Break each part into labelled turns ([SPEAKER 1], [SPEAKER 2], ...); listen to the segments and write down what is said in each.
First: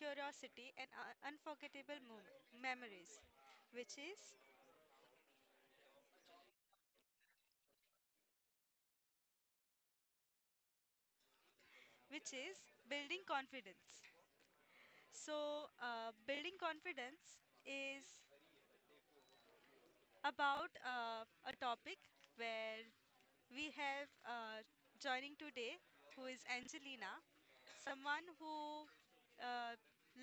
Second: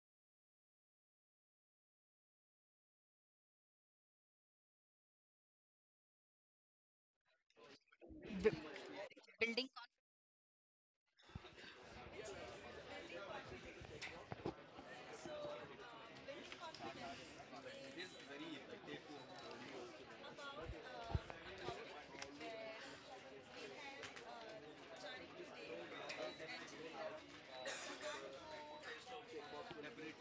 [SPEAKER 1] curiosity, and unforgettable memories, which is
[SPEAKER 2] b- Building.
[SPEAKER 1] which is building confidence. So, building confidence is about a topic where we have joining today who is Angelina, someone who uh,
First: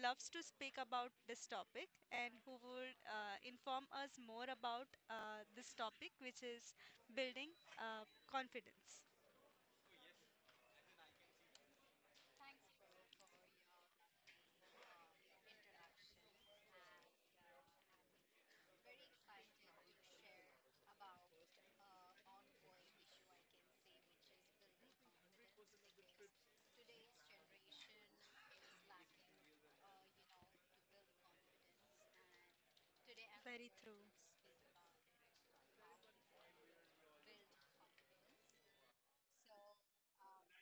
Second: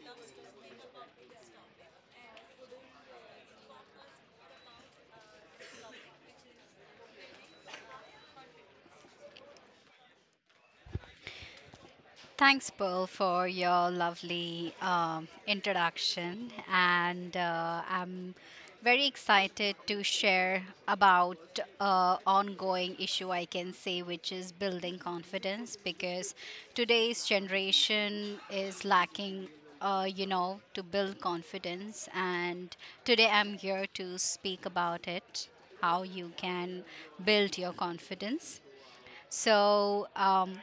[SPEAKER 1] loves to speak about this topic and who would inform us more about this topic, which is building confidence.
[SPEAKER 2] Thanks, Pearl, for your lovely introduction, and I'm very excited to share about ongoing issue I can say, which is building confidence, because today's generation is lacking. You know, to build confidence, and today I'm
[SPEAKER 1] Very
[SPEAKER 2] here
[SPEAKER 1] true.
[SPEAKER 2] to speak about it how you can build your confidence. So, um,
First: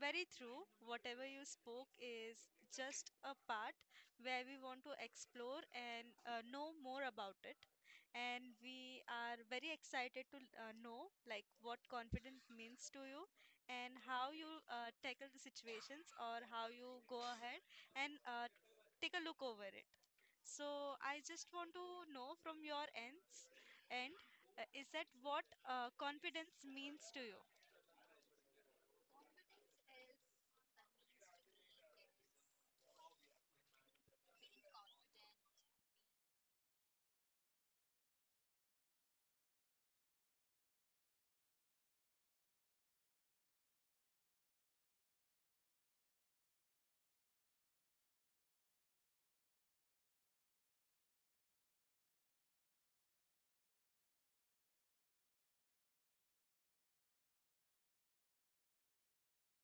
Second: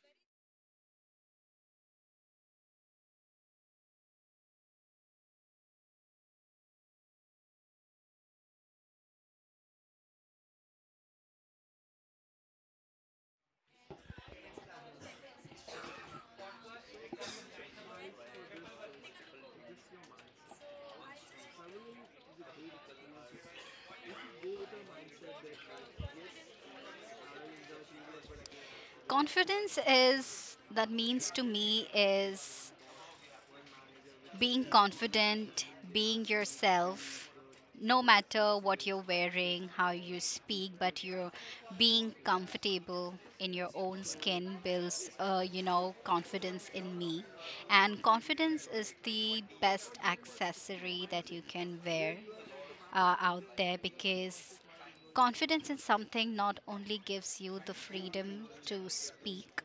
[SPEAKER 1] Very true. Whatever you spoke is just a part where we want to explore and know more about it. And we are very excited to know, like, what confidence means to you and how you tackle the situations or how you go ahead and take a look over it. So I just want to know from your ends, and is that what confidence means to you?
[SPEAKER 2] Confidence is, that means to me, is being confident, being yourself, no matter what you're wearing, how you speak, but you're being comfortable in your own skin builds, you know, confidence in me. And confidence is the best accessory that you can wear out there because confidence in something not only gives you the freedom to speak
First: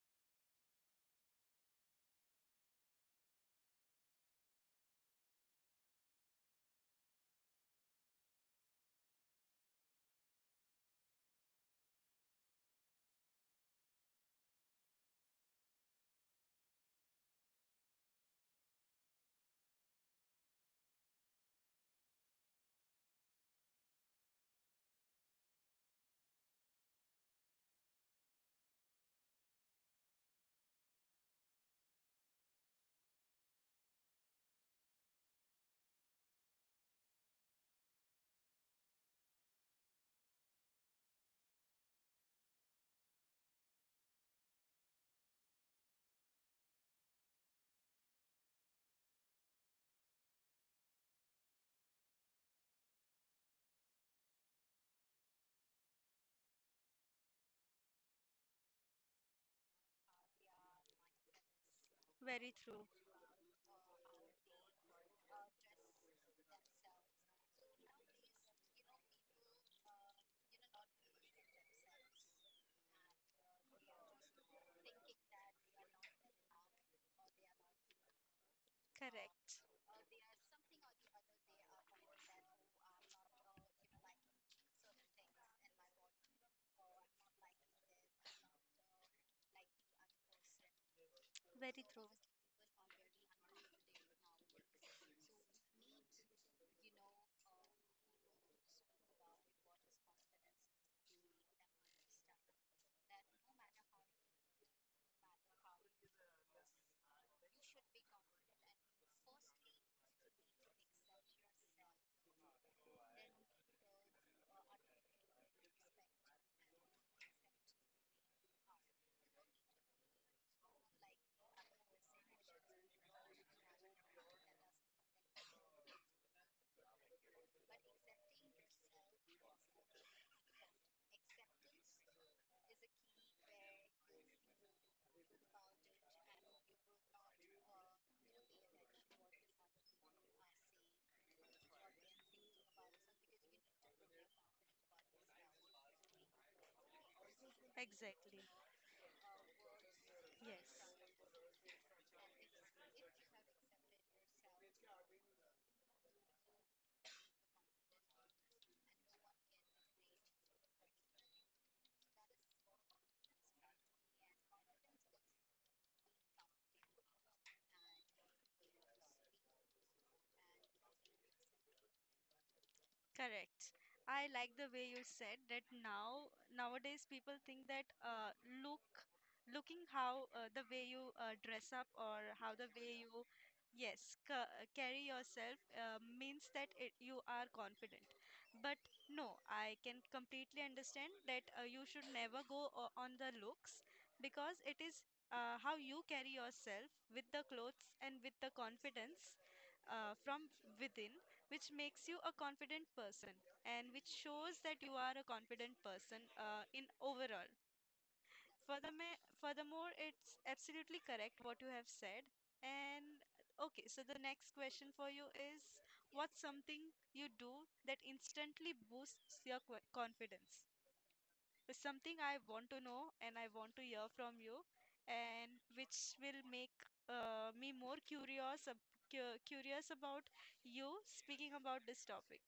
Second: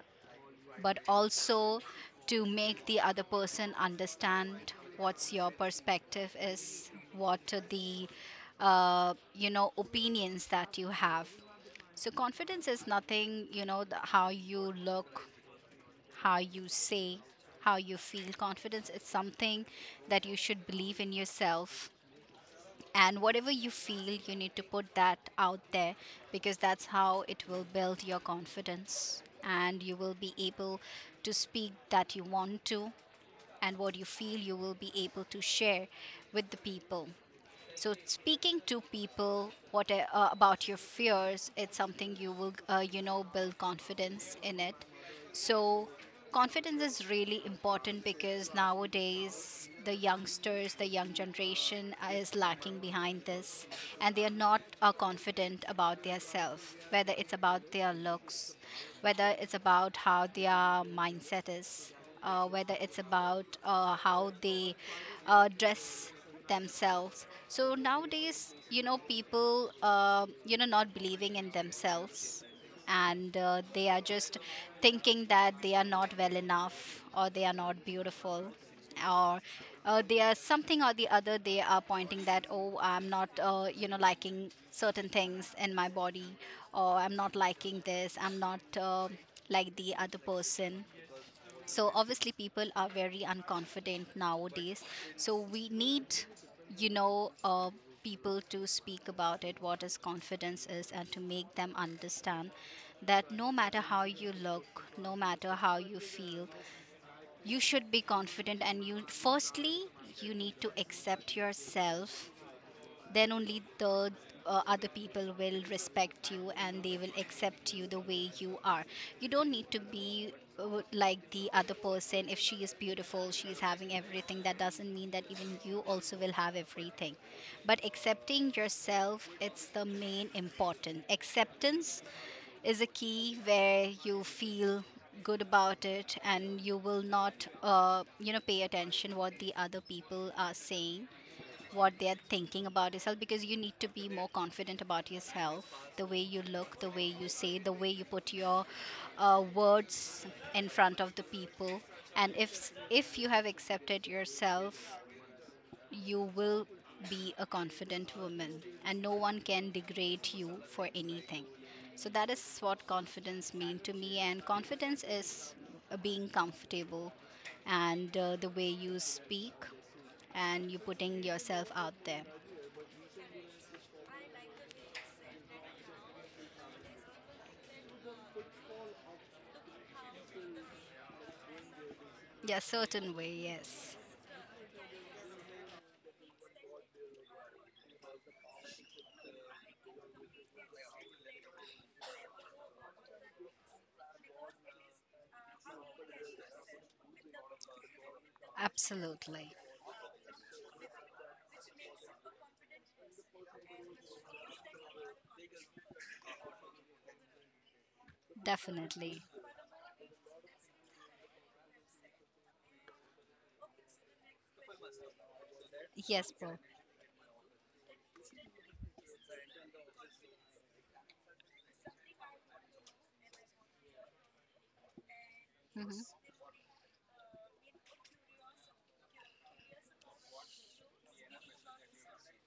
[SPEAKER 2] but also to make the other person understand what's your perspective is, what are the you know opinions that you have. So confidence is nothing you know the, how you look, how you say, how you feel. Confidence is something that you should believe in yourself and whatever you feel you need to put that out there because that's how it will build your confidence and you will be able to speak that you want to and what you feel you will be able to share with the people so speaking to people what about your fears, it's something you will you know build confidence in it. So confidence is really important because nowadays the youngsters, the young generation is lacking behind this, and they are not confident about their self, whether it's about their looks, whether it's about how their mindset is.
[SPEAKER 1] Very
[SPEAKER 2] Whether
[SPEAKER 1] true.
[SPEAKER 2] it's about how they dress themselves so nowadays, you know, people, you know, not believing in themselves and they are just thinking that they are not well enough or they are not beautiful or
[SPEAKER 1] Correct.
[SPEAKER 2] they are something or the other they are pointing that oh I'm not you know liking certain things in my body or I'm not liking this I'm not like the other person
[SPEAKER 1] Very
[SPEAKER 2] so
[SPEAKER 1] true.
[SPEAKER 2] obviously people are very unconfident nowadays. So we need, you know, people to speak about it, what is confidence is, and to make them understand that no matter how you look, no matter how you feel, you should be confident. And you firstly you need to accept yourself then only the other people will respect you and they will accept you the way you are you don't need to be like the other person. If she is beautiful she is having everything that doesn't mean that even you also will have everything but accepting yourself it's the main important. Acceptance is a key where you feel good about it and you will not you know pay attention what the other people are saying what they're thinking about yourself because you need to be more confident about yourself, the way you look, the way you say, the way you put
[SPEAKER 1] Exactly.
[SPEAKER 2] your words
[SPEAKER 1] Yes.
[SPEAKER 2] in front of the people. And if you have accepted yourself you will be a confident woman and no one can degrade you for anything. So that is what confidence mean to me, and confidence is being comfortable and the way you speak and you putting yourself out there.
[SPEAKER 1] Correct. I like the way you said that now nowadays people think that look looking how, the way you dress up or how
[SPEAKER 2] Yeah,
[SPEAKER 1] the way
[SPEAKER 2] certain
[SPEAKER 1] you,
[SPEAKER 2] way. Yes,
[SPEAKER 1] yes, carry yourself means that it, you are confident. But no, I can completely understand that you should never go on the looks because it is how you carry yourself with the clothes and with the confidence
[SPEAKER 2] absolutely,
[SPEAKER 1] from within, which makes you a confident person and which shows that you are a confident person in overall. Furthermore,
[SPEAKER 2] definitely.
[SPEAKER 1] furthermore, it's absolutely correct what you have said. And okay, so the next question for you is,
[SPEAKER 2] Yes,
[SPEAKER 1] what's
[SPEAKER 2] bro.
[SPEAKER 1] something you do that instantly boosts your confidence? It's something I want to know and I want to hear from you, and which
[SPEAKER 2] Hmm.
[SPEAKER 1] will make me more curious, curious about you speaking about this topic.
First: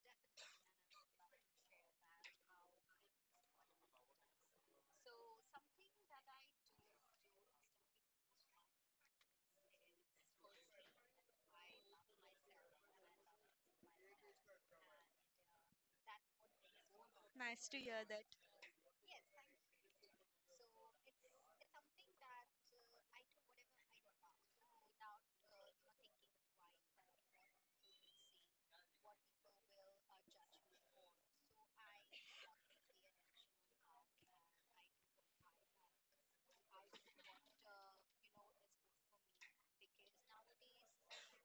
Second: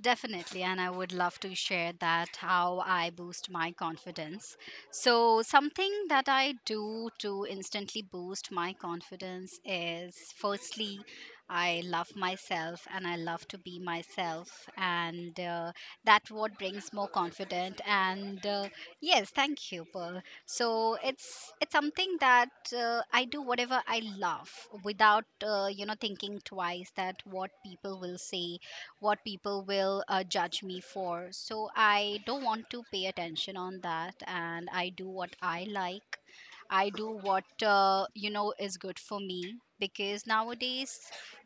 [SPEAKER 2] Definitely, and I would love to share that how I boost my confidence. So, something that I do to instantly boost my confidence is firstly, I love myself and I love to be myself, and that what brings more
[SPEAKER 1] Nice to
[SPEAKER 2] confident.
[SPEAKER 1] hear that.
[SPEAKER 2] And Yes, thank you, Pearl. So it's something that I do whatever I love without you know thinking twice that what people will say, what people will judge me for, so I don't want to pay attention on that and I do what I like. I do what you know is good for me, because nowadays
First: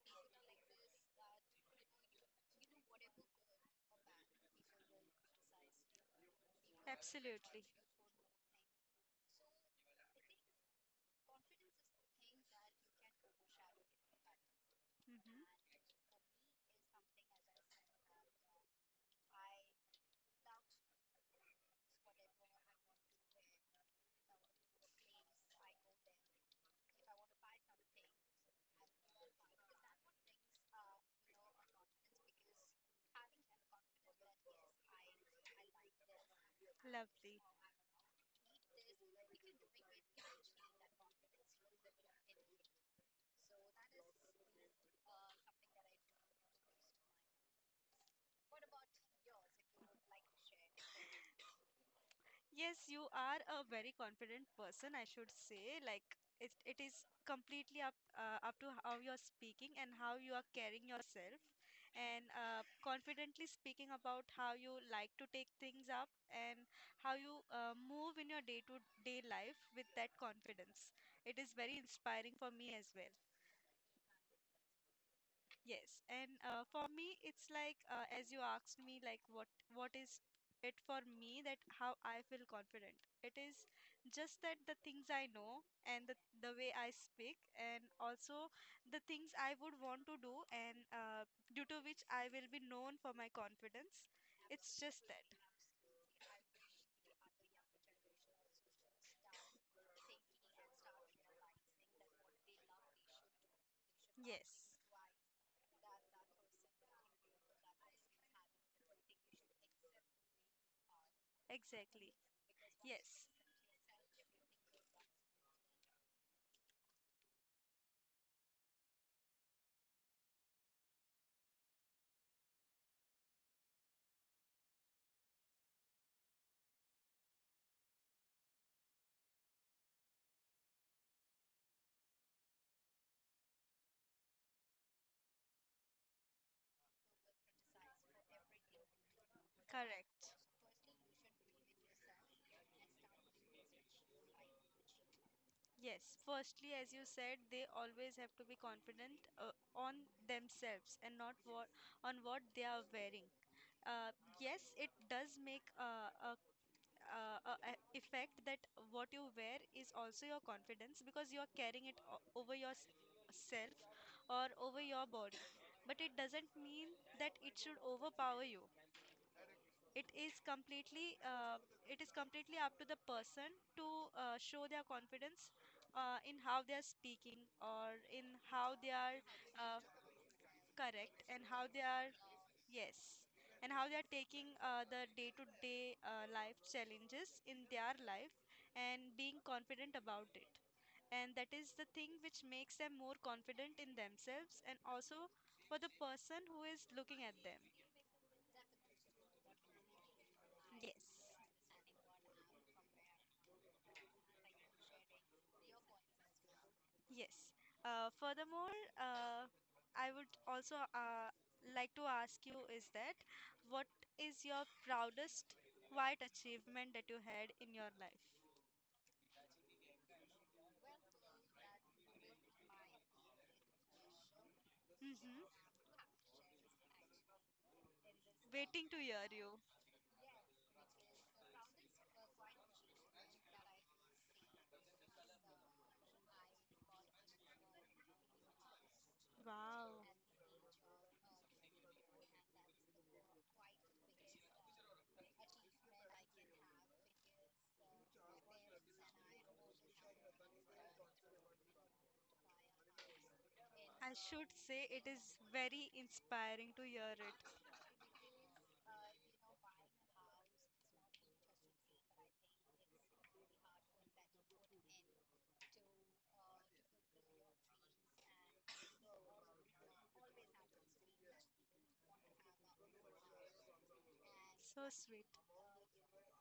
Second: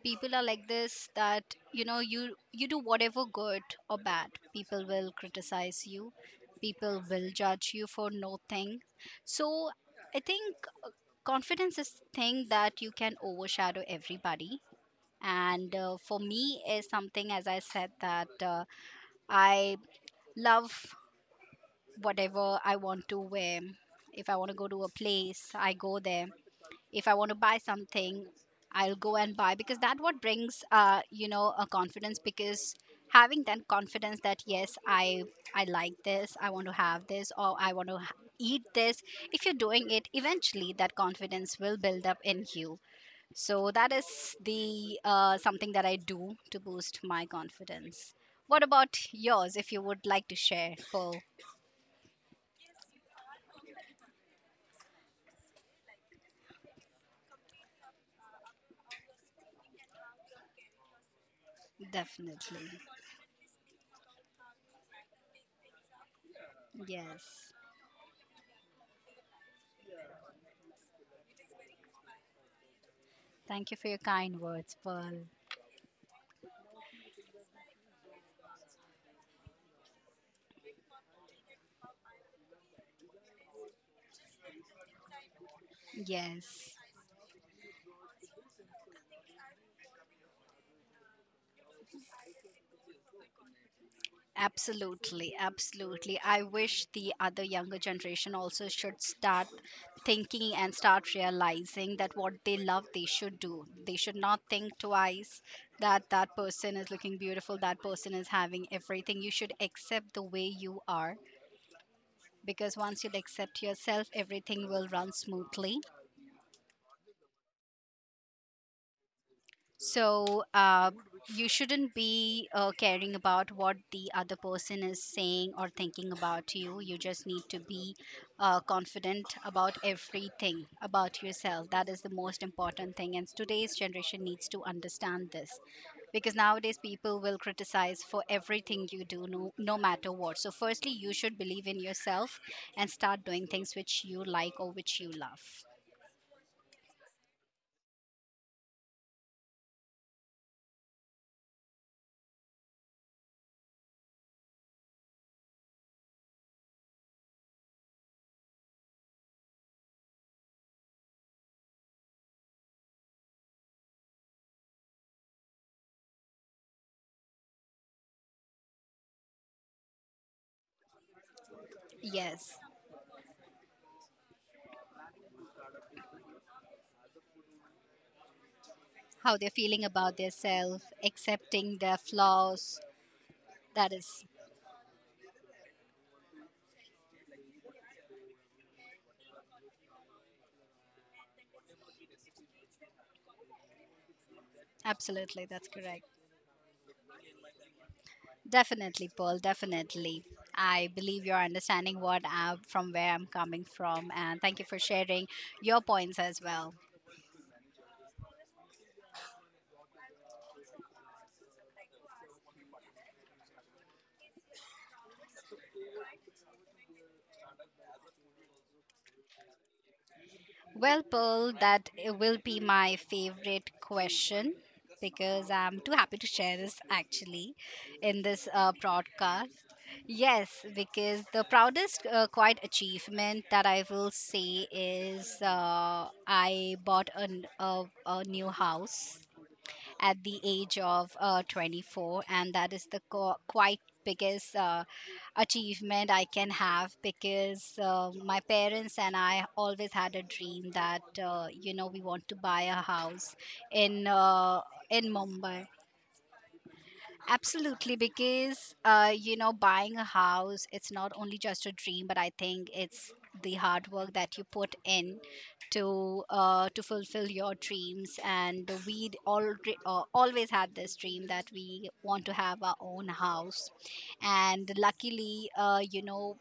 [SPEAKER 2] people are like this that you know you do whatever good or bad people will criticize you, people will
[SPEAKER 1] Absolutely.
[SPEAKER 2] judge you for no thing. So I think confidence is thing that you can overshadow everybody.
[SPEAKER 1] Hmm.
[SPEAKER 2] And for me is something as I said that I love whatever I want to wear. If I want to go to a place I go there, if I want to buy something I'll go and buy, because that what brings you know a confidence, because having that confidence that yes I like this, I want to have this,
[SPEAKER 1] Lovely.
[SPEAKER 2] or I want to eat this. If you're doing it eventually that confidence will build up in you. So that is the something that I do to boost my confidence. What about yours? If you would like to share, Pearl,
[SPEAKER 1] Yes, you are a very confident person, I should say. Like, it is completely up to how you're speaking and how you are carrying yourself, and
[SPEAKER 2] definitely.
[SPEAKER 1] confidently speaking about how you like to take things up and how you
[SPEAKER 2] Yes.
[SPEAKER 1] move in your day-to-day life with that confidence. It is very inspiring for me as well.
[SPEAKER 2] Thank you for your kind words, Pearl.
[SPEAKER 1] Yes, and for me, it's like, as you asked me, like, what is it for me, that how I feel confident. It is just that the things I know and the way
[SPEAKER 2] Yes.
[SPEAKER 1] I speak, and also the things I would want to do, and due to which I will be known for my confidence. It's just that.
[SPEAKER 2] Absolutely, absolutely. I wish the other younger generation also should start thinking and start realizing that what they love they should do. They should not
[SPEAKER 1] Yes,
[SPEAKER 2] think twice that that person is looking beautiful, that person is having everything. You should accept the way you are
[SPEAKER 1] exactly.
[SPEAKER 2] because once you
[SPEAKER 1] Yes,
[SPEAKER 2] accept yourself, everything will run smoothly. So you shouldn't be caring about what the other person is saying or thinking about you. You just need to be confident about everything about yourself. That is the most important thing. And today's generation needs to understand this because nowadays people will criticize for everything you do, no, no matter
[SPEAKER 1] correct.
[SPEAKER 2] what. So, firstly, you should believe in yourself and start doing things which you like or which you love.
[SPEAKER 1] Yes, firstly, as you said, they always have to be confident on themselves and not what on what they are wearing. Yes, it does make a effect that what you wear is also your confidence because you are carrying it over yourself or over your body. But it doesn't mean that it should overpower you. It is completely uh, it is
[SPEAKER 2] Yes.
[SPEAKER 1] completely up to the person to show their confidence in how they are speaking or in how they are,
[SPEAKER 2] How they're
[SPEAKER 1] uh,
[SPEAKER 2] feeling about their self,
[SPEAKER 1] correct, and how
[SPEAKER 2] accepting
[SPEAKER 1] they
[SPEAKER 2] their
[SPEAKER 1] are,
[SPEAKER 2] flaws.
[SPEAKER 1] yes, and how
[SPEAKER 2] That
[SPEAKER 1] they are
[SPEAKER 2] is
[SPEAKER 1] taking the day to day life challenges in their life and being confident about it, and that is the thing which makes them more confident in themselves and also
[SPEAKER 2] absolutely that's
[SPEAKER 1] for the
[SPEAKER 2] correct.
[SPEAKER 1] person who is looking at them.
[SPEAKER 2] Definitely, Paul. Definitely. I
[SPEAKER 1] Yes.
[SPEAKER 2] believe you're understanding what I, from where I'm coming from, and thank you for sharing your points as well.
[SPEAKER 1] Yes. Furthermore, I would also like to ask you, is that what is your proudest quiet achievement that you had in your life?
[SPEAKER 2] Well, Pearl, that it will be my favorite question
[SPEAKER 1] Hmm.
[SPEAKER 2] because I'm too happy to share this actually in this
[SPEAKER 1] Waiting to hear
[SPEAKER 2] broadcast.
[SPEAKER 1] you.
[SPEAKER 2] Yes, because the proudest quite achievement that I will say is I bought a new house
[SPEAKER 1] Wow.
[SPEAKER 2] at the age of 24, and that is the quite biggest achievement I can have because my parents and I always had a dream that you know we want to buy a house in
[SPEAKER 1] I should
[SPEAKER 2] uh,
[SPEAKER 1] say
[SPEAKER 2] in
[SPEAKER 1] it is
[SPEAKER 2] Mumbai.
[SPEAKER 1] very inspiring to hear it.
[SPEAKER 2] Absolutely, because you know, buying a house, it's not only just a dream, but I think it's the hard work that you put in to fulfill your dreams. And we all always had this dream that we want to have our own house, and
[SPEAKER 1] So sweet.
[SPEAKER 2] luckily, you know,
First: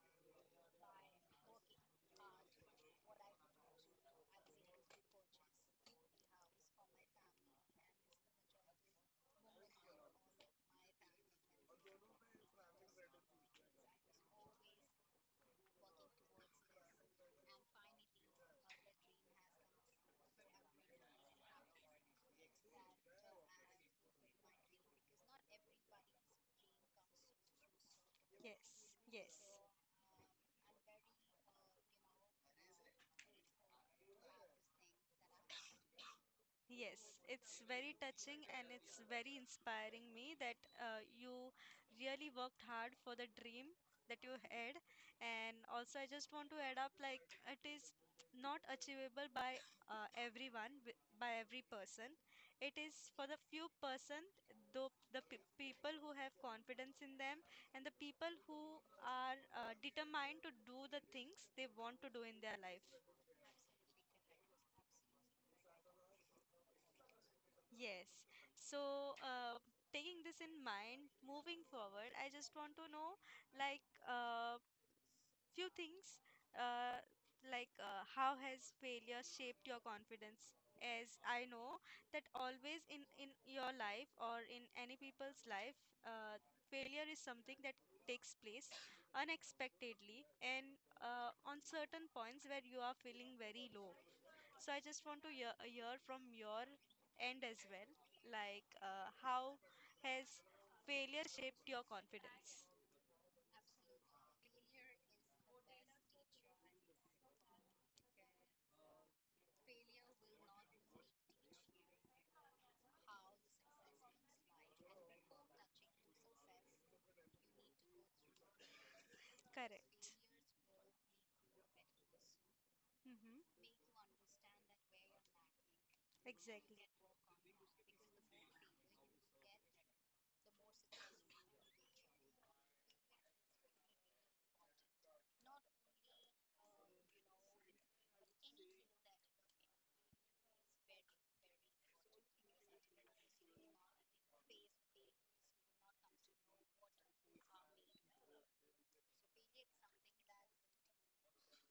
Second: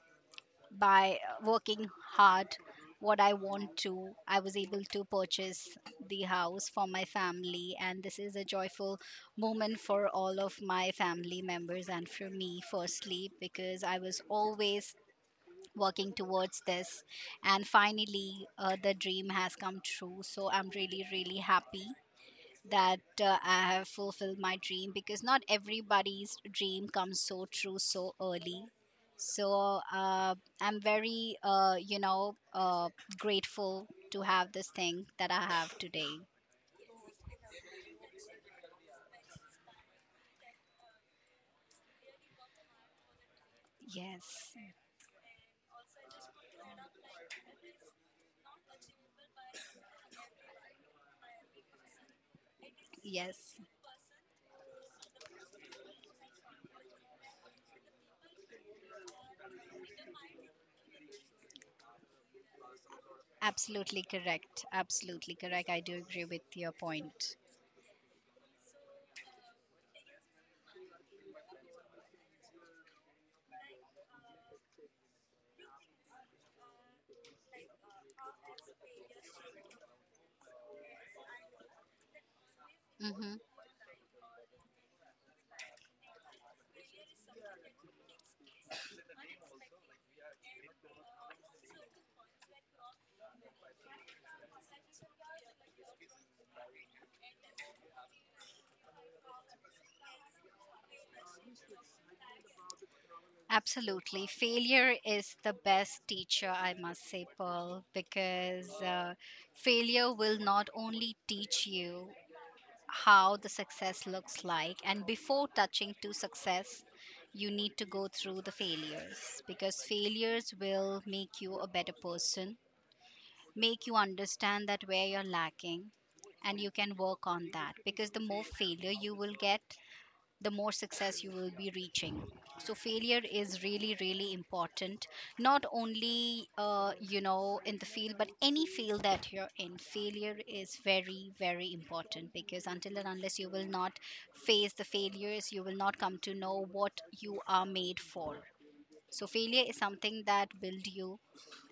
[SPEAKER 2] by working hard what I want to I was able to purchase the house for my family. And this is a joyful moment for all of my family members and for me firstly because I was always working towards this, and finally the dream has come true. So I'm really really happy that I have fulfilled my dream because not everybody's dream comes so true so early.
[SPEAKER 1] Yes. Yes.
[SPEAKER 2] So I'm very, you know, grateful to have this thing that I have today.
[SPEAKER 1] Yes, it's very touching and it's very inspiring me that you really worked hard for the dream that you
[SPEAKER 2] Yes,
[SPEAKER 1] had. And also, I just want to add up, like, it is not achievable by everyone, by every person. It is for the
[SPEAKER 2] yes,
[SPEAKER 1] few person, though the pe people who have confidence in them and the people who are determined to do the things they want to do in their life.
[SPEAKER 2] absolutely correct. Absolutely correct. I do agree with your point.
[SPEAKER 1] Yes. So, taking this in mind, moving forward, I just want to know, like, few things, uh, like, how has failure shaped your confidence? As I know that always in
[SPEAKER 2] Mm-hmm.
[SPEAKER 1] in your life or in any people's life, failure is something that takes place unexpectedly and on certain points where you are feeling very low. So I just want to hear from your end as well, like, how has failure shaped your confidence?
[SPEAKER 2] Absolutely. Failure is the best teacher, I must say, Pearl, because failure will not only teach you how the success looks like, and before touching to success you need to go through the failures because
[SPEAKER 1] Correct.
[SPEAKER 2] failures will make you a better person,
[SPEAKER 1] Mm-hmm.
[SPEAKER 2] make you understand that where you're lacking and you
[SPEAKER 1] Exactly.
[SPEAKER 2] can work on that because the more failure you will get the more success you will be reaching. So failure is really really important, not only you know in the field but any field that you're in, failure is very very important because until and unless you will not face the failures you will not come to know what you are made for. So failure is something that build you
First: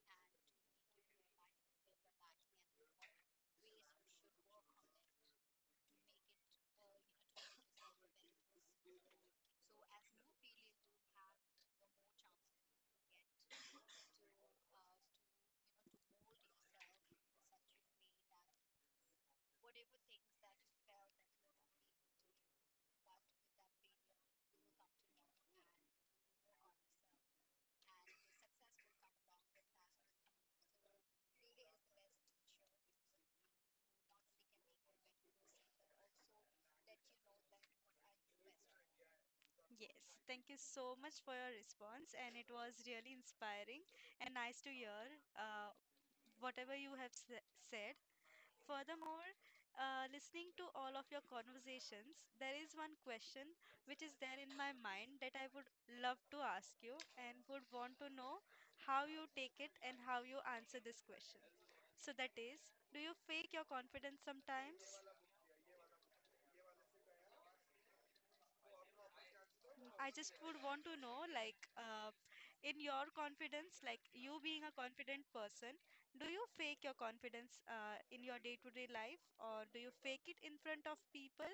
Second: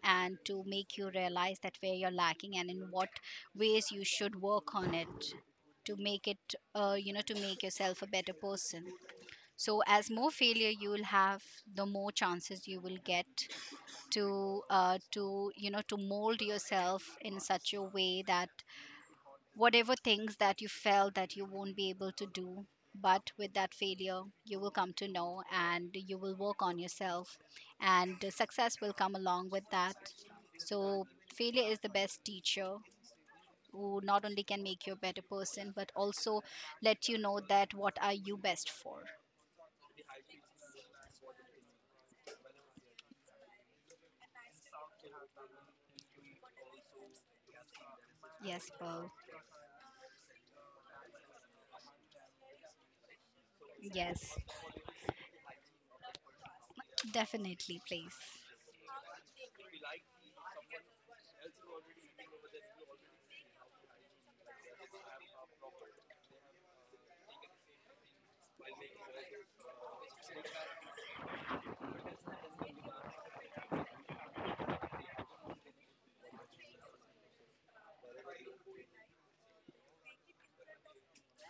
[SPEAKER 2] and to make you realize that where you're lacking and in what ways you should work on it to make it you know to make yourself a better person. So as more failure you will have the more chances you will get to you know to mold yourself in such a way that whatever things that you felt that you won't be able to do but with that failure you will come to know and you will work on yourself and the success will come along with that. So failure is the best teacher who not only can make you a better person but also let you know that what are you best for.
[SPEAKER 1] Yes, thank you so much for your response, and it was really inspiring and nice to hear uh, whatever you have s said.
[SPEAKER 2] Yes, Pearl.
[SPEAKER 1] Furthermore, listening to all of your conversations, there is one question which is
[SPEAKER 2] Yes.
[SPEAKER 1] there in my mind that I would love to ask you and would
[SPEAKER 2] Definitely,
[SPEAKER 1] want to
[SPEAKER 2] please.
[SPEAKER 1] know how you take it and how you answer this question. So that is, do you fake your confidence sometimes? I just would want to know, like, in your confidence, like, you being a confident person, do you fake your confidence in your day-to-day life, or do you fake it in front of people?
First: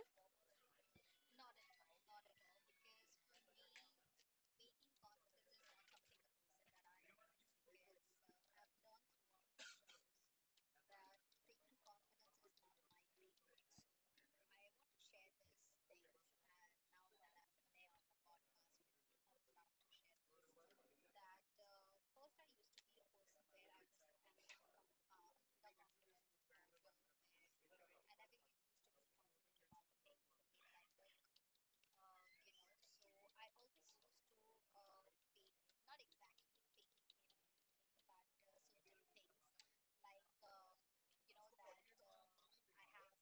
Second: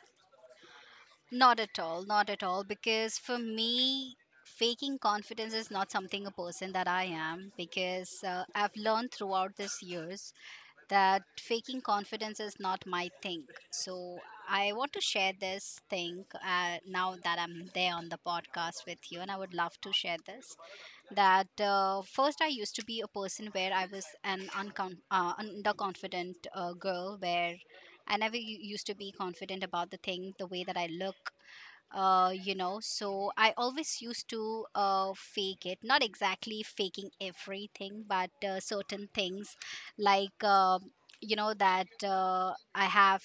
[SPEAKER 2] Not at all, not at all. Because for me, faking confidence is not something a person that I am. Because I've learned throughout these years that faking confidence is not my thing. So I want to share this thing now that I'm there on the podcast with you, and I would love to share this. That First I used to be a person where I was an underconfident girl where I never used to be confident about the thing, the way that I look, So I always used to fake it, not exactly faking everything, but certain things like. You know that I have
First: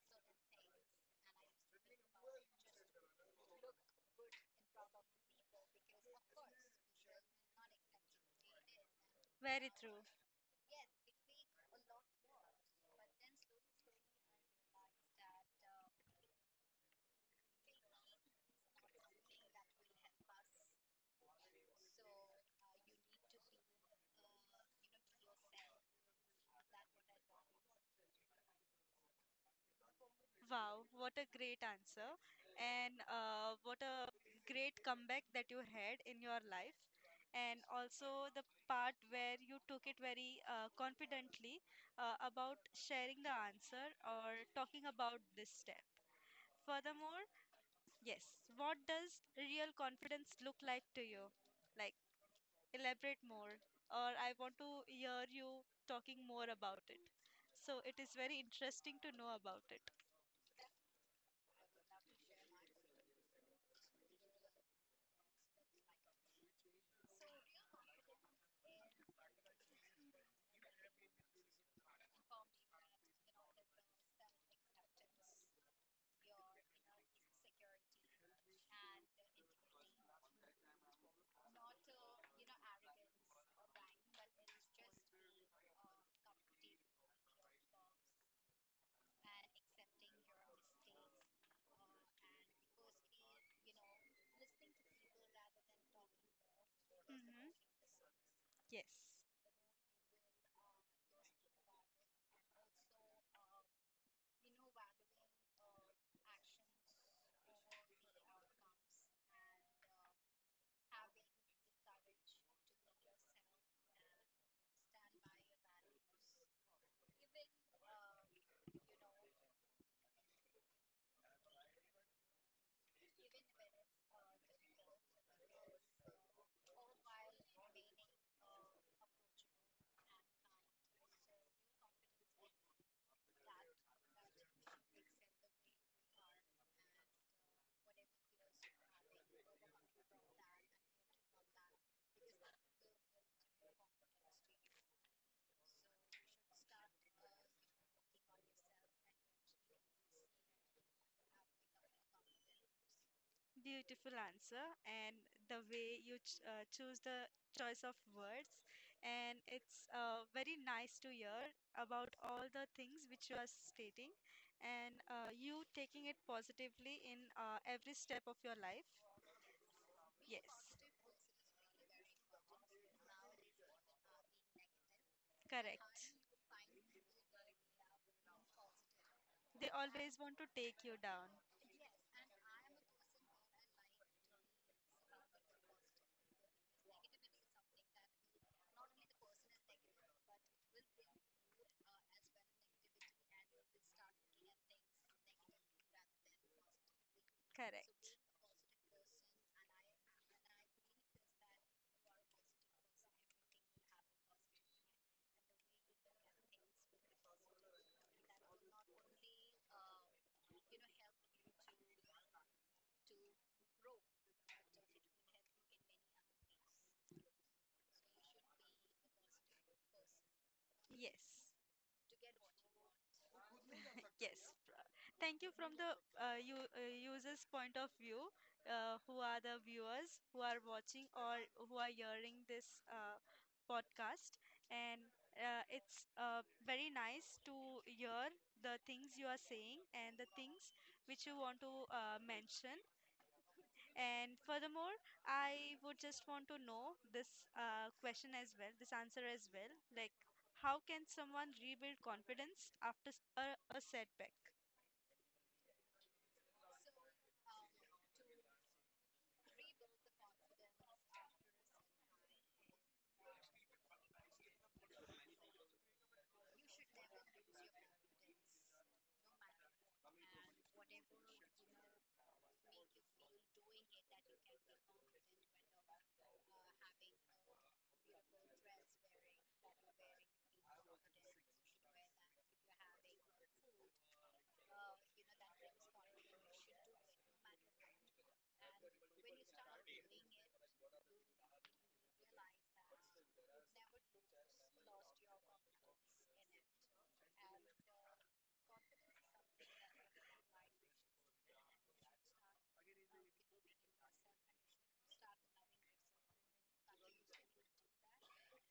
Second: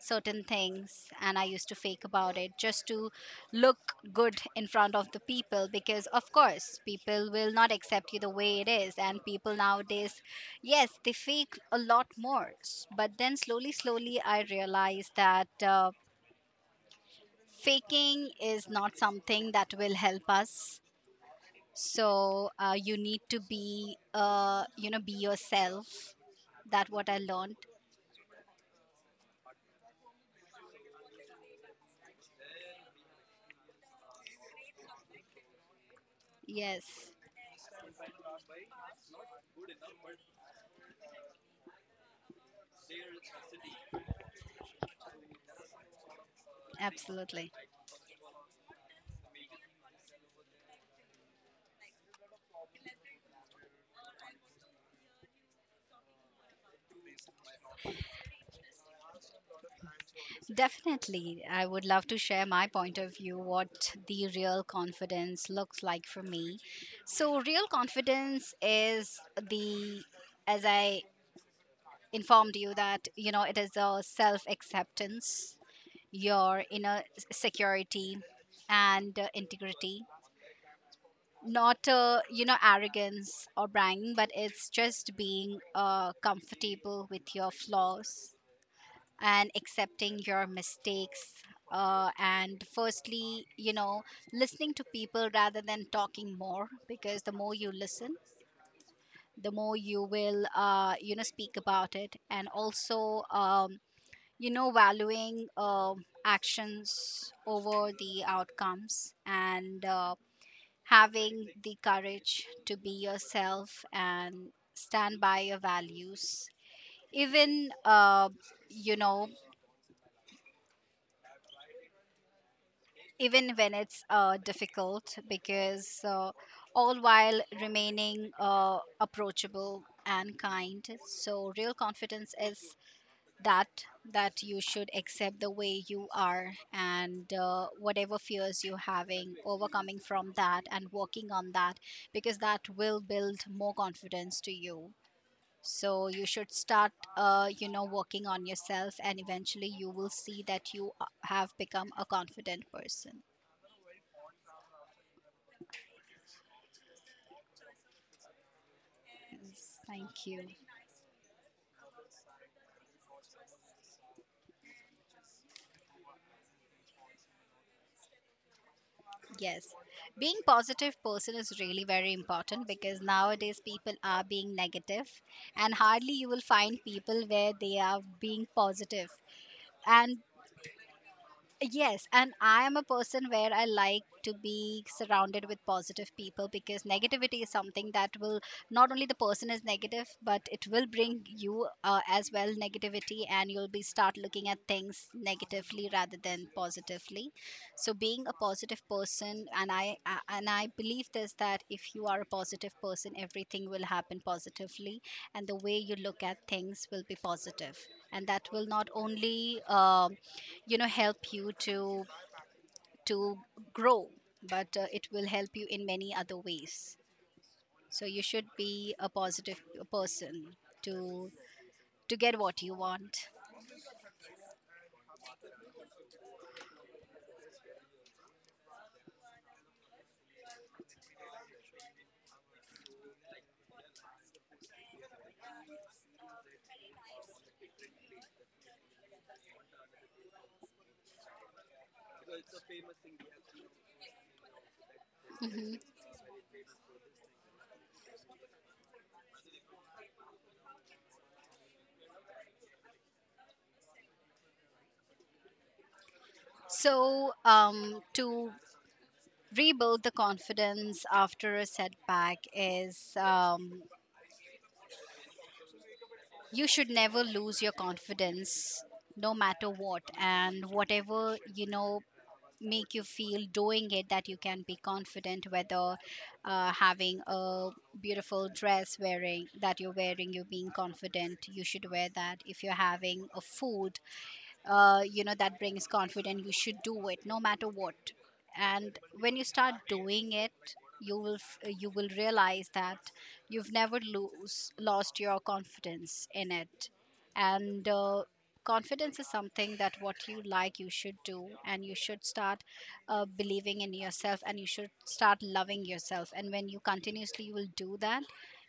[SPEAKER 2] certain things, and I used to fake about it just to look good in front of the people, because of course people will not accept you the way it is, and people
[SPEAKER 1] Very true.
[SPEAKER 2] nowadays, yes, they fake a lot more. But then slowly slowly I realized that faking is not something that will help us. So you need to be be yourself. That what I learned.
[SPEAKER 1] Wow, what a great answer, and what a great comeback that you had in your life,
[SPEAKER 2] Yes,
[SPEAKER 1] and also the part where you took it very confidently about sharing the answer or talking about this step. Furthermore,
[SPEAKER 2] absolutely.
[SPEAKER 1] yes, what does real confidence look like to you? Like, elaborate more, or I want to hear you talking more about it. So, it is very interesting to know about it.
[SPEAKER 2] Definitely. I would love to share my point of view, what the real confidence looks like for me. So, real confidence is the, as I informed you, that, you know, it is a self acceptance, your inner security, and integrity. Not, you know, arrogance or bragging, but it's just being comfortable with your flaws and accepting your mistakes, and firstly, you know, listening to people rather than talking more, because the
[SPEAKER 1] Mm-hmm.
[SPEAKER 2] more you listen,
[SPEAKER 1] Yes,
[SPEAKER 2] the more you will speak about it. And also, valuing actions over the outcomes, and having the courage to be yourself and stand by your values, even you know even when it's difficult, because all while remaining approachable and kind. So real confidence is that, that you should accept the way you are, and whatever fears you're having, overcoming from that and working on that, because that will build more confidence to you. So you should start working on yourself, and eventually you will see that you have become a confident person.
[SPEAKER 1] beautiful answer, and the way you ch choose the choice of words, and
[SPEAKER 2] Yes,
[SPEAKER 1] it's
[SPEAKER 2] thank you.
[SPEAKER 1] very nice to hear about all the things which you are stating, and you taking it positively in every step of your life.
[SPEAKER 2] Yes. Being
[SPEAKER 1] Yes,
[SPEAKER 2] positive person is really very important, because nowadays people are being negative, and
[SPEAKER 1] correct.
[SPEAKER 2] hardly you will find people where they are being positive positive.
[SPEAKER 1] They always
[SPEAKER 2] And
[SPEAKER 1] want to take you down.
[SPEAKER 2] yes, and I am a person where I like to be surrounded with positive people, because negativity is something that will, not only the person is negative, but it will bring you as well negativity, and you'll be start looking at things negatively rather than positively. So,
[SPEAKER 1] Correct.
[SPEAKER 2] being a positive person, and and I believe this, that if you are a positive person, everything will happen positively, and the way you look at things will be positive, and that will not only help you to to grow, but it will help you in many other ways. So you should be a positive person
[SPEAKER 1] Yes.
[SPEAKER 2] to get what you want.
[SPEAKER 1] Yes. Pra- Thank you from the user's point of view, who are the viewers who are watching or who are hearing this podcast. And it's very nice to hear the things you are saying and the things which you want to mention. And furthermore,
[SPEAKER 2] Hmm.
[SPEAKER 1] I would just want to know this question as well, this answer as well. Like, how can someone rebuild confidence after a setback?
[SPEAKER 2] So, to rebuild the confidence after a setback is, um you should never lose your confidence no matter what, and whatever, you know, make you feel doing it, that you can be confident. Whether having a beautiful dress wearing, that you're wearing, you're being confident, you should wear that. If you're having a food that brings confidence, you should do it no matter what. And when you start doing it, you will you will realize that you've never lose lost your confidence in it. And confidence is something that what you like you should do, and you should start believing in yourself, and you should start loving yourself, and when you continuously will do that,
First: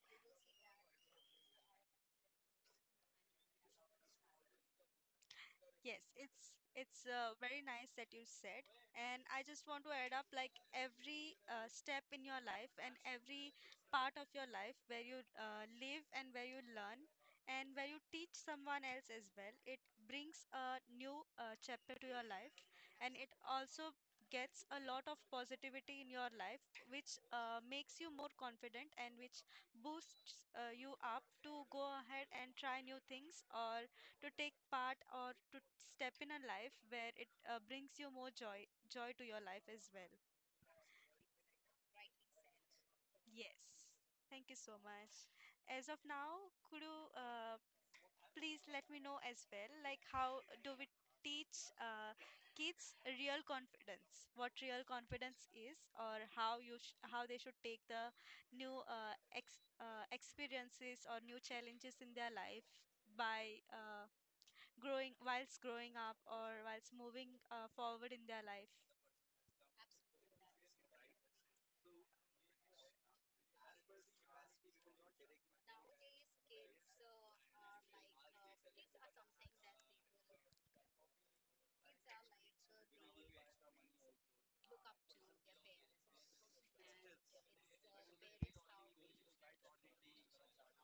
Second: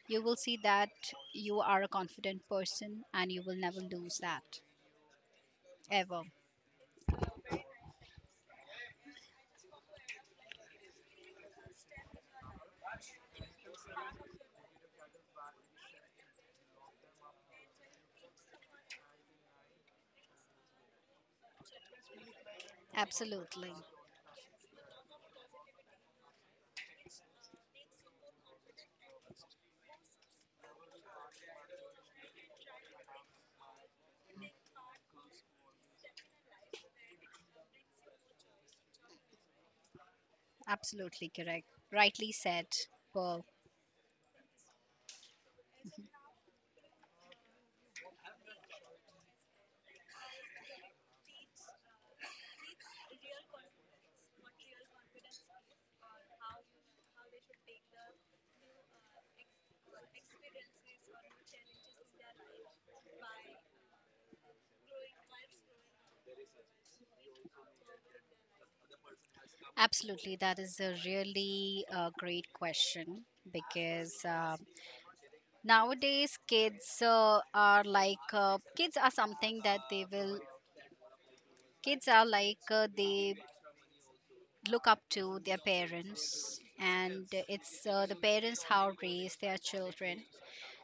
[SPEAKER 2] you will see that you are a confident person, and you will never lose that
[SPEAKER 1] Yes,
[SPEAKER 2] ever.
[SPEAKER 1] it's very nice that you said, and I just want to add up, like, every step in your life and every part of your life where you live and where you learn and where you teach someone else as well. It brings a new chapter to your life, and it
[SPEAKER 2] Absolutely.
[SPEAKER 1] also gets a lot of positivity in your life, which makes you more confident and which boosts you up to go ahead and try new things, or to take part, or to step in a life where it brings you more joy to your life as well.
[SPEAKER 2] Absolutely correct. Rightly said. Well,
[SPEAKER 1] Yes, thank you so much. As of now, could you please let me know as well, like, how do we teach kids real confidence, what real confidence is, or how you how they should take the new experiences or new challenges in their life by growing, whilst growing up or whilst moving forward in their life.
[SPEAKER 2] absolutely. That is a really great question, because nowadays kids are something that they will, they look up to their parents, and it's the parents how raise their children.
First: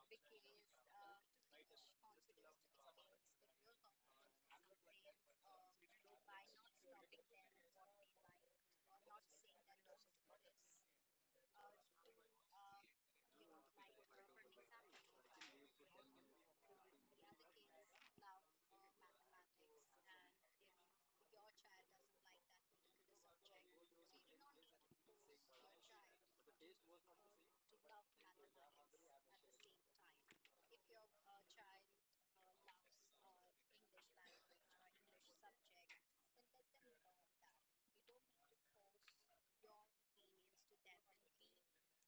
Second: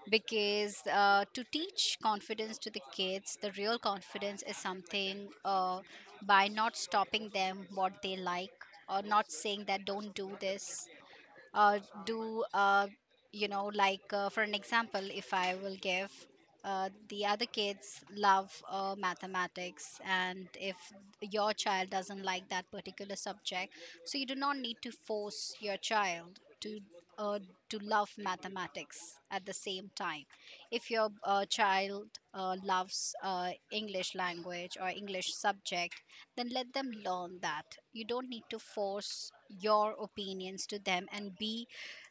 [SPEAKER 2] Because to teach confidence to the kids, the real confidence is something, by not stopping them what they like, or not saying that don't do this. Uh, do you know Like, for an example, if I will give, the other kids love mathematics, and if your child doesn't like that particular subject, so you do not need to force your child uh, to love mathematics. At the same time, if your child loves english language or english subject, then let them learn that. You don't need to force your opinions to them, and be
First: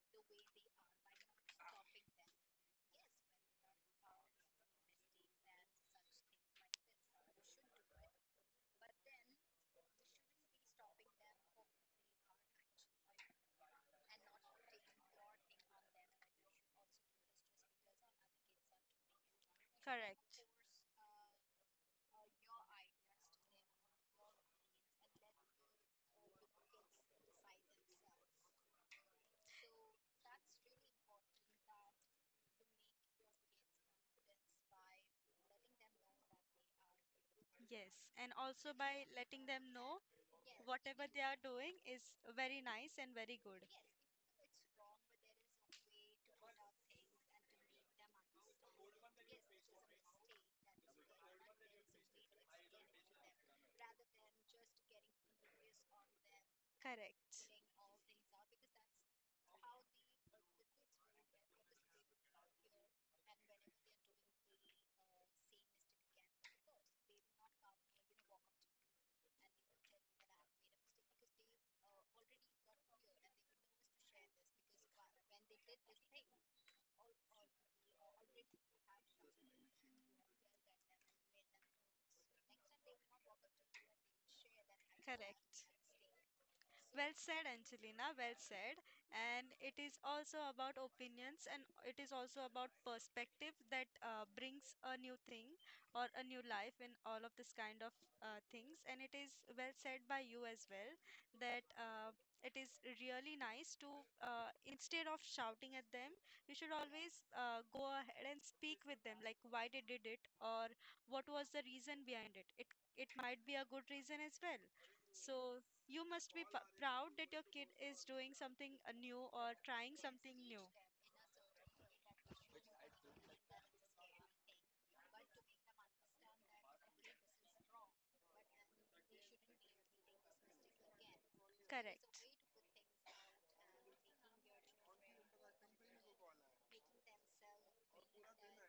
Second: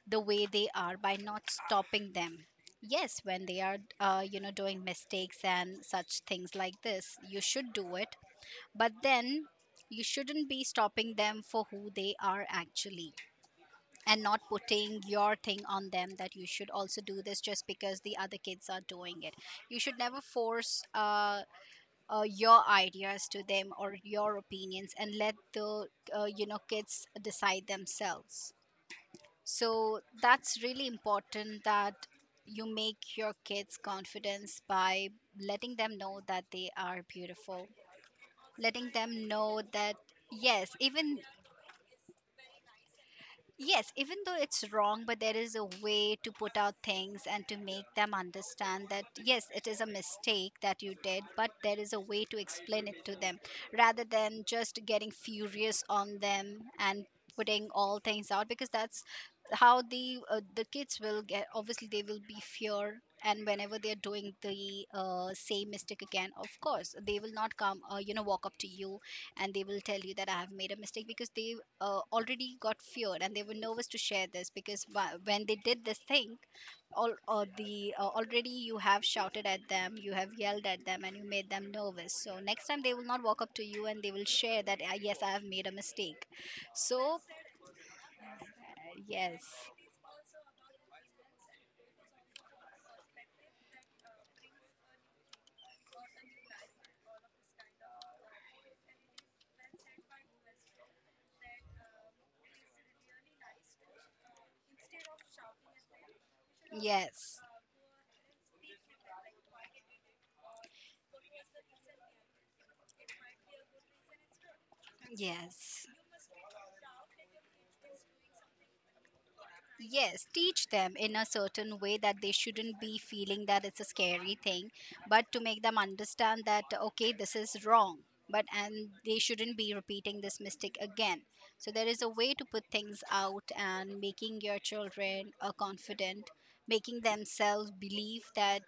[SPEAKER 2] the way they are, by not stopping them. Yes, when they are doing mistakes and such things like this, you should do it, but then you shouldn't be stopping them for who they are actually, and not putting your thing on them that you should also do this just because the other kids are doing it. You should never
[SPEAKER 1] Correct.
[SPEAKER 2] force your ideas to them or your opinions, and let the kids decide themselves. So that's really important, that you make your kids confidence by letting them know that they are beautiful.
[SPEAKER 1] Yes, and also
[SPEAKER 2] Letting
[SPEAKER 1] by
[SPEAKER 2] them
[SPEAKER 1] letting
[SPEAKER 2] know
[SPEAKER 1] them
[SPEAKER 2] that,
[SPEAKER 1] know
[SPEAKER 2] yes,
[SPEAKER 1] whatever they
[SPEAKER 2] even.
[SPEAKER 1] are doing is very nice and very good.
[SPEAKER 2] Yes, even though it's wrong, but there is a way to put out things and to make them understand that, yes, it is a mistake that you did, but there is a way to explain it to them, rather than just getting furious on them and
[SPEAKER 1] Correct.
[SPEAKER 2] putting all things out. Because that's how the kids will get, obviously they will be fear, and whenever they are doing the same mistake again, of course they will not come walk up to you and they will tell you that I have made a mistake, because they already got feared, and they were nervous to share this, because when they did this thing, all or the already you have shouted at them, you have yelled at them, and you made them nervous. So next time they will not walk up to you and they will share that, yes, I have made
[SPEAKER 1] Correct.
[SPEAKER 2] a mistake.
[SPEAKER 1] Well
[SPEAKER 2] So
[SPEAKER 1] said, Angelina. Well said.
[SPEAKER 2] yes,
[SPEAKER 1] And it is also about opinions and it is also about perspective that brings a new thing or a new life in all of this kind of things. And it is well said by you as well that it is really nice, instead of shouting at them, you should always
[SPEAKER 2] yes,
[SPEAKER 1] go ahead and speak with them, like, why they did it or what was the reason behind it. It might be a good reason as well. So
[SPEAKER 2] yes.
[SPEAKER 1] you must be proud that your kid is doing something new or trying
[SPEAKER 2] Yes,
[SPEAKER 1] something new.
[SPEAKER 2] teach them in a certain way that they shouldn't be feeling that it's a scary thing, but to make them understand that, okay, this is wrong, but and they shouldn't be repeating this mistake again. So there is a
[SPEAKER 1] Correct.
[SPEAKER 2] way to put things out and making your children confident, making themselves believe that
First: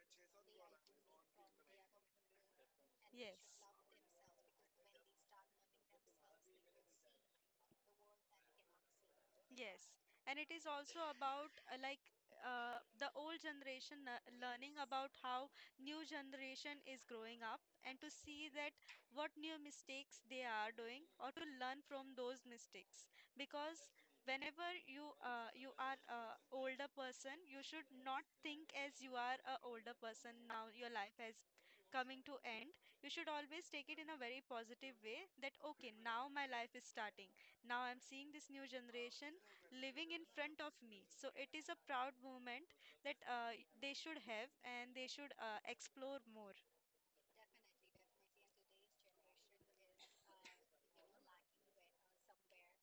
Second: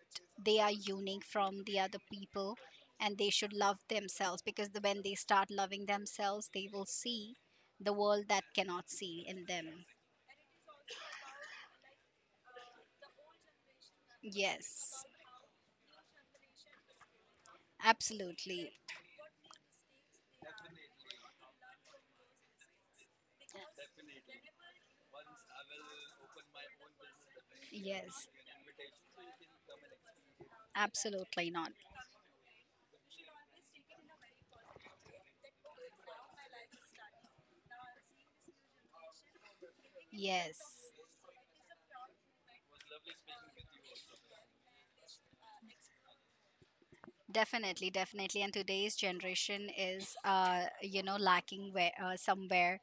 [SPEAKER 2] they are unique from the other people, and they
[SPEAKER 1] Yes.
[SPEAKER 2] should love themselves, because the, when they start loving themselves, they will see the world that cannot see in them.
[SPEAKER 1] Yes, and it is also about, like, the old generation learning
[SPEAKER 2] Yes.
[SPEAKER 1] about how new generation is growing up and to see
[SPEAKER 2] Absolutely.
[SPEAKER 1] that what new mistakes they are doing, or to learn from those mistakes, because whenever you are a older person, you should not
[SPEAKER 2] Yes.
[SPEAKER 1] think as you are a older person now your life has
[SPEAKER 2] Absolutely not.
[SPEAKER 1] coming to end. You should always take it in a very positive way, that okay, now my life is starting, now I'm seeing this new generation living in front
[SPEAKER 2] Yes.
[SPEAKER 1] of me. So it is a proud moment that they should have, and they should explore more.
[SPEAKER 2] Definitely, definitely. And today's generation is, you know, lacking where, somewhere,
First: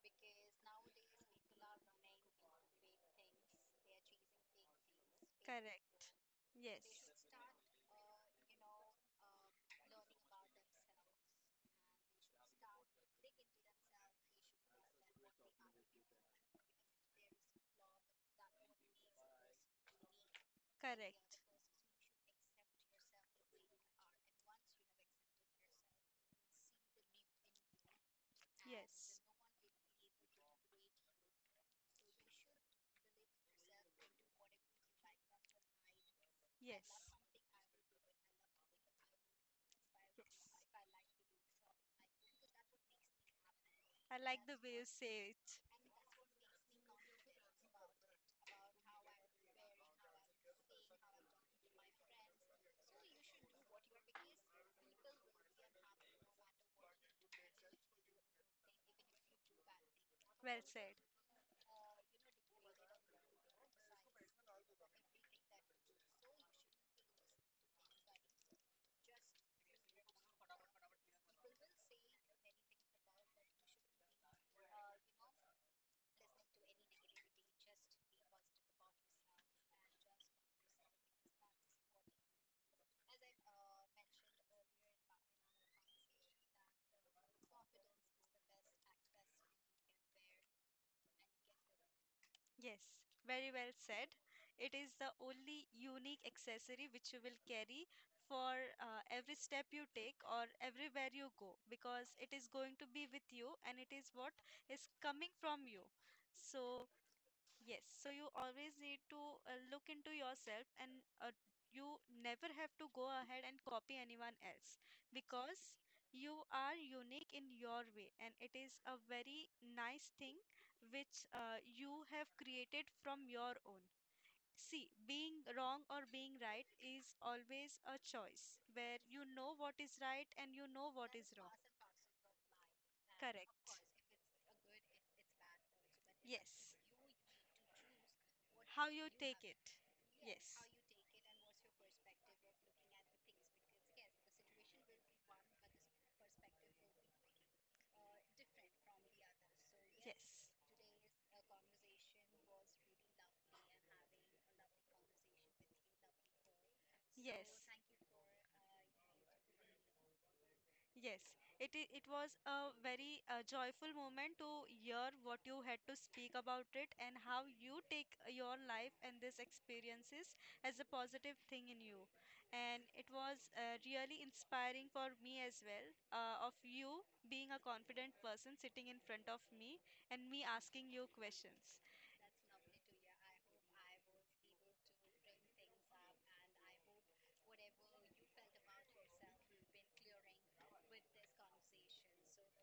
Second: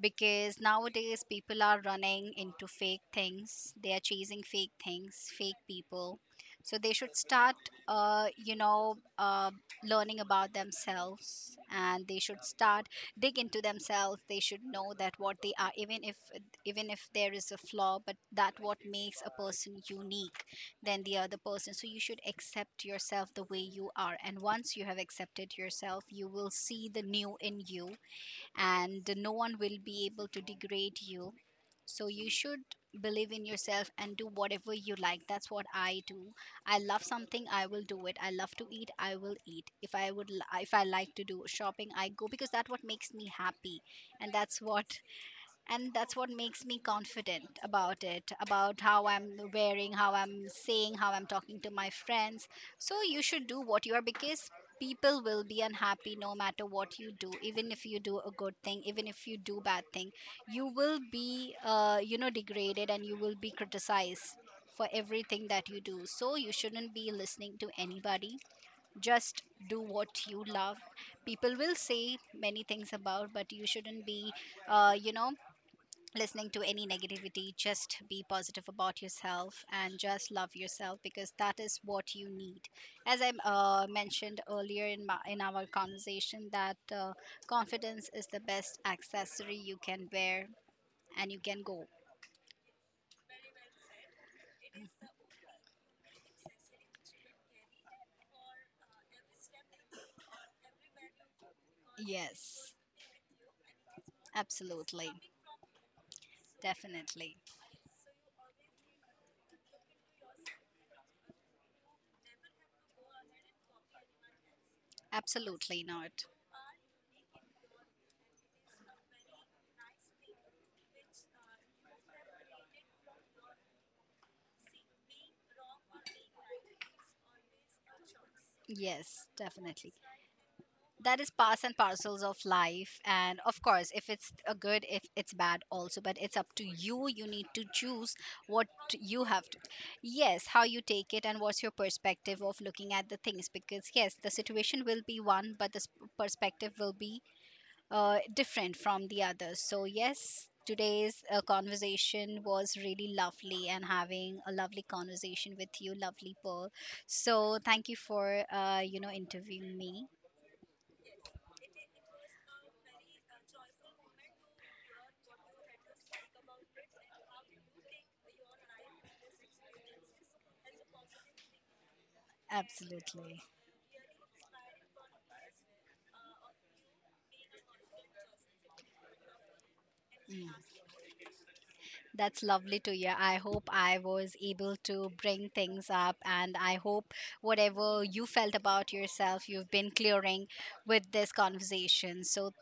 [SPEAKER 2] because nowadays people are running into fake things. They are chasing fake things, fake
[SPEAKER 1] Correct.
[SPEAKER 2] people. So they should
[SPEAKER 1] Yes.
[SPEAKER 2] start, uh, you know, uh, learning about themselves, and they should start dig into themselves. They should know that what they are, even if, even if there is a flaw, but that what makes a person unique than the other
[SPEAKER 1] Correct.
[SPEAKER 2] person. So you should accept yourself the way you are. And once you have accepted yourself, you will see the new in you, and
[SPEAKER 1] Yes.
[SPEAKER 2] no one will be able to degrade you. So you should believe in yourself and do whatever you like. That's what I do. I
[SPEAKER 1] Yes.
[SPEAKER 2] love something, I will do it. I love to eat, I will eat. If I would, if I
[SPEAKER 1] Yes.
[SPEAKER 2] like to do shopping, I go, because that's what makes me happy,
[SPEAKER 1] I
[SPEAKER 2] and
[SPEAKER 1] like the
[SPEAKER 2] that's
[SPEAKER 1] way you
[SPEAKER 2] what,
[SPEAKER 1] say it.
[SPEAKER 2] and that's what makes me confident about it, about how I'm wearing, how I'm saying, how I'm talking to my friends. So you should do what you are, because people will be unhappy no matter what you do. Even if you do a good thing, even if you do bad thing,
[SPEAKER 1] Well
[SPEAKER 2] you
[SPEAKER 1] said.
[SPEAKER 2] will be degraded, and you will be criticized for everything that you do. So you shouldn't be listening to anybody, just do what you love. People will say many things about, but you shouldn't be uh, you know listening to any negativity. Just be positive about yourself and just love yourself, because that is what you need. As I mentioned earlier in my, in our conversation, that confidence is the best accessory you can wear and you can go.
[SPEAKER 1] Yes, very well said. It is the only unique accessory which you will carry for every step you take or everywhere you go, because it is
[SPEAKER 2] Yes,
[SPEAKER 1] going to be with you and it is what is
[SPEAKER 2] absolutely,
[SPEAKER 1] coming from you. So,
[SPEAKER 2] definitely,
[SPEAKER 1] yes, so you always need to look into yourself and you never have to go ahead and copy anyone else, because
[SPEAKER 2] absolutely not.
[SPEAKER 1] you are unique in your way, and it is a very nice thing which you have created from your own. See, being wrong or being right is always a choice where you
[SPEAKER 2] Yes,
[SPEAKER 1] know what
[SPEAKER 2] definitely.
[SPEAKER 1] is right and you know what
[SPEAKER 2] That is
[SPEAKER 1] is wrong.
[SPEAKER 2] parts and parcels of life, and of
[SPEAKER 1] Correct.
[SPEAKER 2] course if it's a good, if it's bad also, but it's up to
[SPEAKER 1] Yes.
[SPEAKER 2] you, you need to choose what
[SPEAKER 1] How you
[SPEAKER 2] you
[SPEAKER 1] take
[SPEAKER 2] have to.
[SPEAKER 1] it.
[SPEAKER 2] Yes,
[SPEAKER 1] Yes.
[SPEAKER 2] how you take it, and what's your perspective of looking at the things, because yes, the situation will be one, but the perspective will be different from the others. So yes, today's conversation was really lovely, and having a lovely conversation with you, lovely Pearl.
[SPEAKER 1] Yes.
[SPEAKER 2] So thank you for interviewing me.
[SPEAKER 1] Yes. Yes. It was a very joyful moment to hear what you had to speak about it and how you take your life and these experiences as a positive thing in you. And it
[SPEAKER 2] Absolutely.
[SPEAKER 1] was really inspiring for me as well, of you being a confident person sitting in front of me and me
[SPEAKER 2] Mm.
[SPEAKER 1] asking you questions.
[SPEAKER 2] That's lovely to hear. I hope I was able to bring things up, and I hope whatever you felt about yourself, you've been clearing with this conversation. So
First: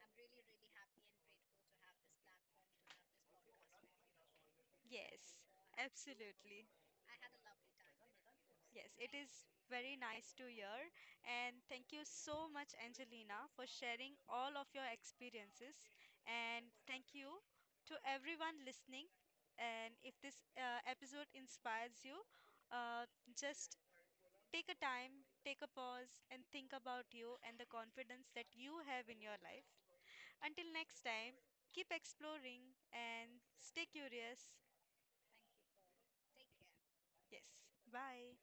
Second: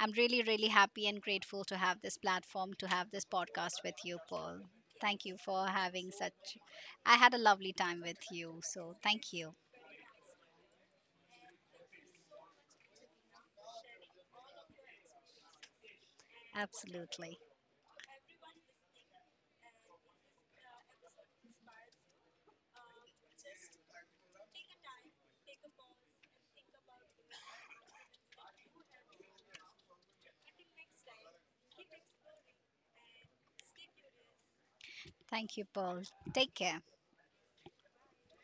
[SPEAKER 2] I'm really, really happy and grateful to have this platform, to have this podcast with you, Paul. Thank you
[SPEAKER 1] Yes,
[SPEAKER 2] for having such.
[SPEAKER 1] absolutely.
[SPEAKER 2] I had a lovely time with you. So
[SPEAKER 1] Yes, it is
[SPEAKER 2] thank you.
[SPEAKER 1] very nice to hear. And thank you so much, Angelina, for sharing all of your experiences. And thank you
[SPEAKER 2] Absolutely.
[SPEAKER 1] to everyone listening. And if this episode inspires you, uh, just take a time, take a pause, and think about you and the confidence that you have in your life. Until next time, keep exploring and stay curious.
[SPEAKER 2] Thank you, Paul. Take care.
[SPEAKER 1] Yes, bye.